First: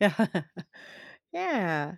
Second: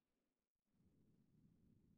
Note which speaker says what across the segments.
Speaker 1: Yeah,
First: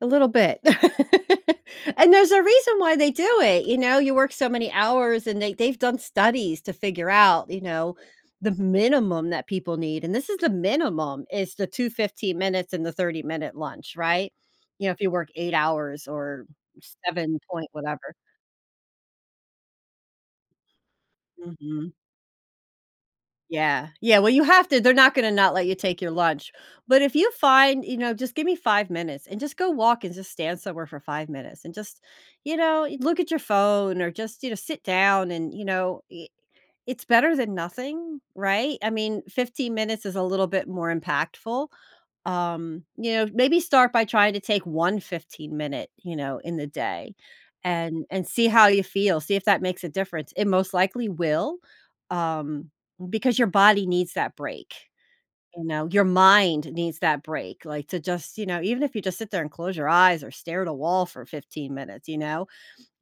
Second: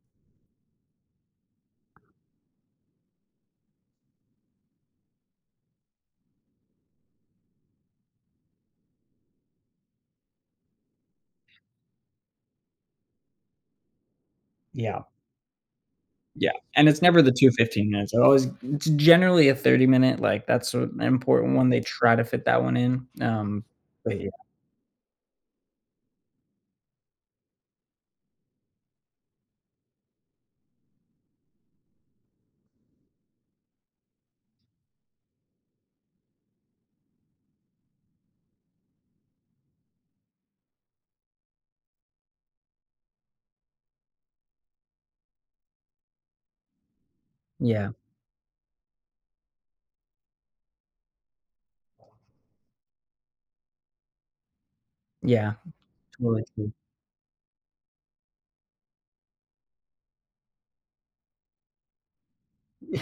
Speaker 1: a little bit. And there's a reason why they do it, you know, you work so many hours, and they they've done studies to figure out, you know, the minimum that people need, and this is the minimum, is the 2, 15 minutes and the thirty-minute lunch, right? You know, if
Speaker 2: Yeah.
Speaker 1: you work 8 hours or,
Speaker 2: Yeah, and it's never the
Speaker 1: 7
Speaker 2: 2
Speaker 1: point
Speaker 2: 15
Speaker 1: whatever.
Speaker 2: minutes, it's always uh, it's generally a 30 minute, like, that's sor an important one, they
Speaker 1: Mhm.
Speaker 2: try to fit that one in, um,
Speaker 1: Yeah, yeah
Speaker 2: but
Speaker 1: well,
Speaker 2: yeah.
Speaker 1: you have to, they're not gonna not let you take your lunch. But if you find, you know, just give me 5 minutes, and just go walk and just stand somewhere for 5 minutes and just, you know, eh, look at your phone, or just, you know, sit down, and you know, e it's better than nothing, right? I mean, 15 minutes is a little bit more impactful, um, you know, maybe start by trying to take one fifteen-minute, you know, in the day,
Speaker 2: Yeah.
Speaker 1: and and see how you feel, see if that makes a difference it most likely will, um, because your body needs that break,
Speaker 2: Yeah,
Speaker 1: you know, your
Speaker 2: totally
Speaker 1: mind
Speaker 2: true.
Speaker 1: needs that break, like to just, you know even if you just sit there and close your eyes or stare at a wall for 15 minutes, you know?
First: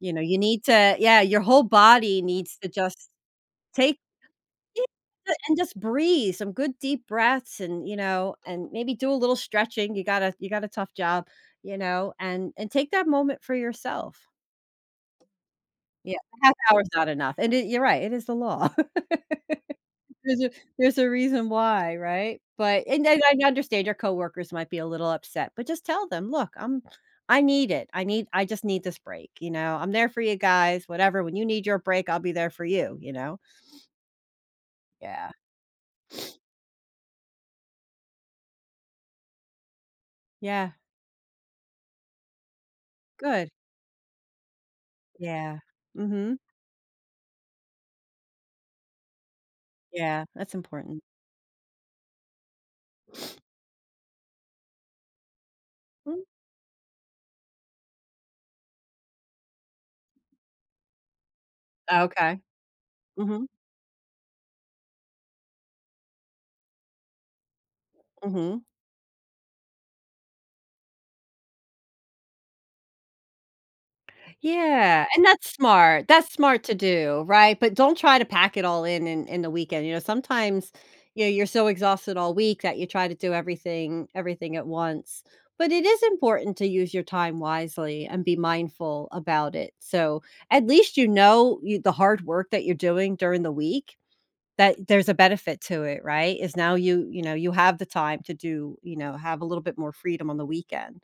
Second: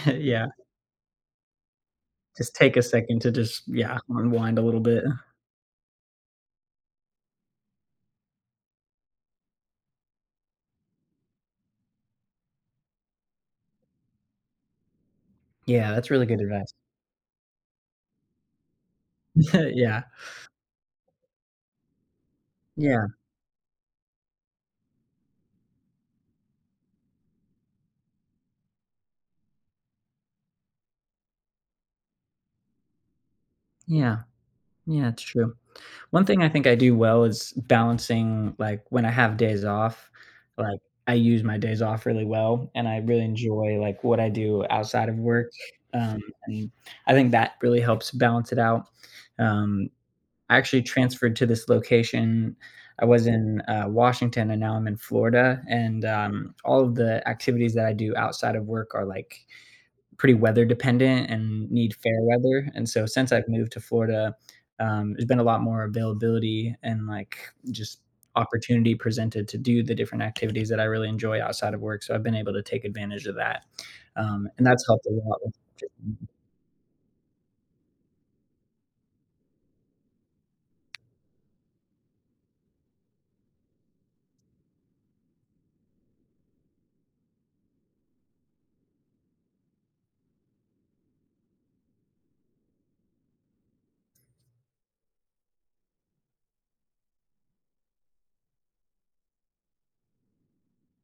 Speaker 1: You know, you
Speaker 2: Yeah.
Speaker 1: need to Yeah your whole body
Speaker 2: Just
Speaker 1: needs to
Speaker 2: take a
Speaker 1: just,
Speaker 2: second to just
Speaker 1: take
Speaker 2: yeah, unwind a little
Speaker 1: e
Speaker 2: bit.
Speaker 1: [unintelligible] and just breathe some good deep breaths and, you know and maybe do a little stretching you gotta you gotta tough job, you know, and and take that moment for yourself.
Speaker 2: Yeah, that's
Speaker 1: Yeah,
Speaker 2: really good
Speaker 1: a half
Speaker 2: advice.
Speaker 1: hour is not enough and it you're right it is the law.
Speaker 2: Yeah.
Speaker 1: ‘Cause if there's a reason why, right, but and
Speaker 2: Yeah.
Speaker 1: then I understand your coworkers might be a little upset, but just tell them, "Look, I'm I need it, I need I just need this break, you know? I'm there for you guys, whatever, when you need your break, I'll be there for you," you know?
Speaker 2: Yeah. Yeah, it's
Speaker 1: Yeah.
Speaker 2: true. One thing I think I do well is, balancing, like, when I have days off,
Speaker 1: Yeah.
Speaker 2: like, I use my days off really well and I really
Speaker 1: Good.
Speaker 2: enjoy, like, what I do outside of work,
Speaker 1: Yeah,
Speaker 2: um,
Speaker 1: mhm.
Speaker 2: and I think that really helps balance it out, um
Speaker 1: Yeah, that's
Speaker 2: I actually
Speaker 1: important.
Speaker 2: transferred to this location. I was in, uh, Washington, and now I'm in Florida, and,
Speaker 1: Mm.
Speaker 2: um, all of the activities that I do outside of work are, like, pretty weather dependent and need fair
Speaker 1: Okay.
Speaker 2: weather, and so, since
Speaker 1: Mhm.
Speaker 2: I've moved to Florida, um, there's been a lot more availability and, like, just
Speaker 1: Mhm.
Speaker 2: opportunity presented to do the different activities that I really enjoy outside of work so I've been able to take advantage of that, um, and that's
Speaker 1: Yeah,
Speaker 2: helped a
Speaker 1: and
Speaker 2: lot
Speaker 1: that's
Speaker 2: with,.
Speaker 1: smart,
Speaker 2: [unintelligible]
Speaker 1: that's smart to do, right? But don't try to pack it all in in in the weekend, you know, sometimes, you know, you're so, exhausted all week that you try to do everything everything at once, but it is important to use your time wisely and be mindful about it, so, at least you know you the hard work that you're doing during the week, that there's a benefit to it, right? It's now you you know, you have the time to do, you know have a little bit more freedom on the weekend.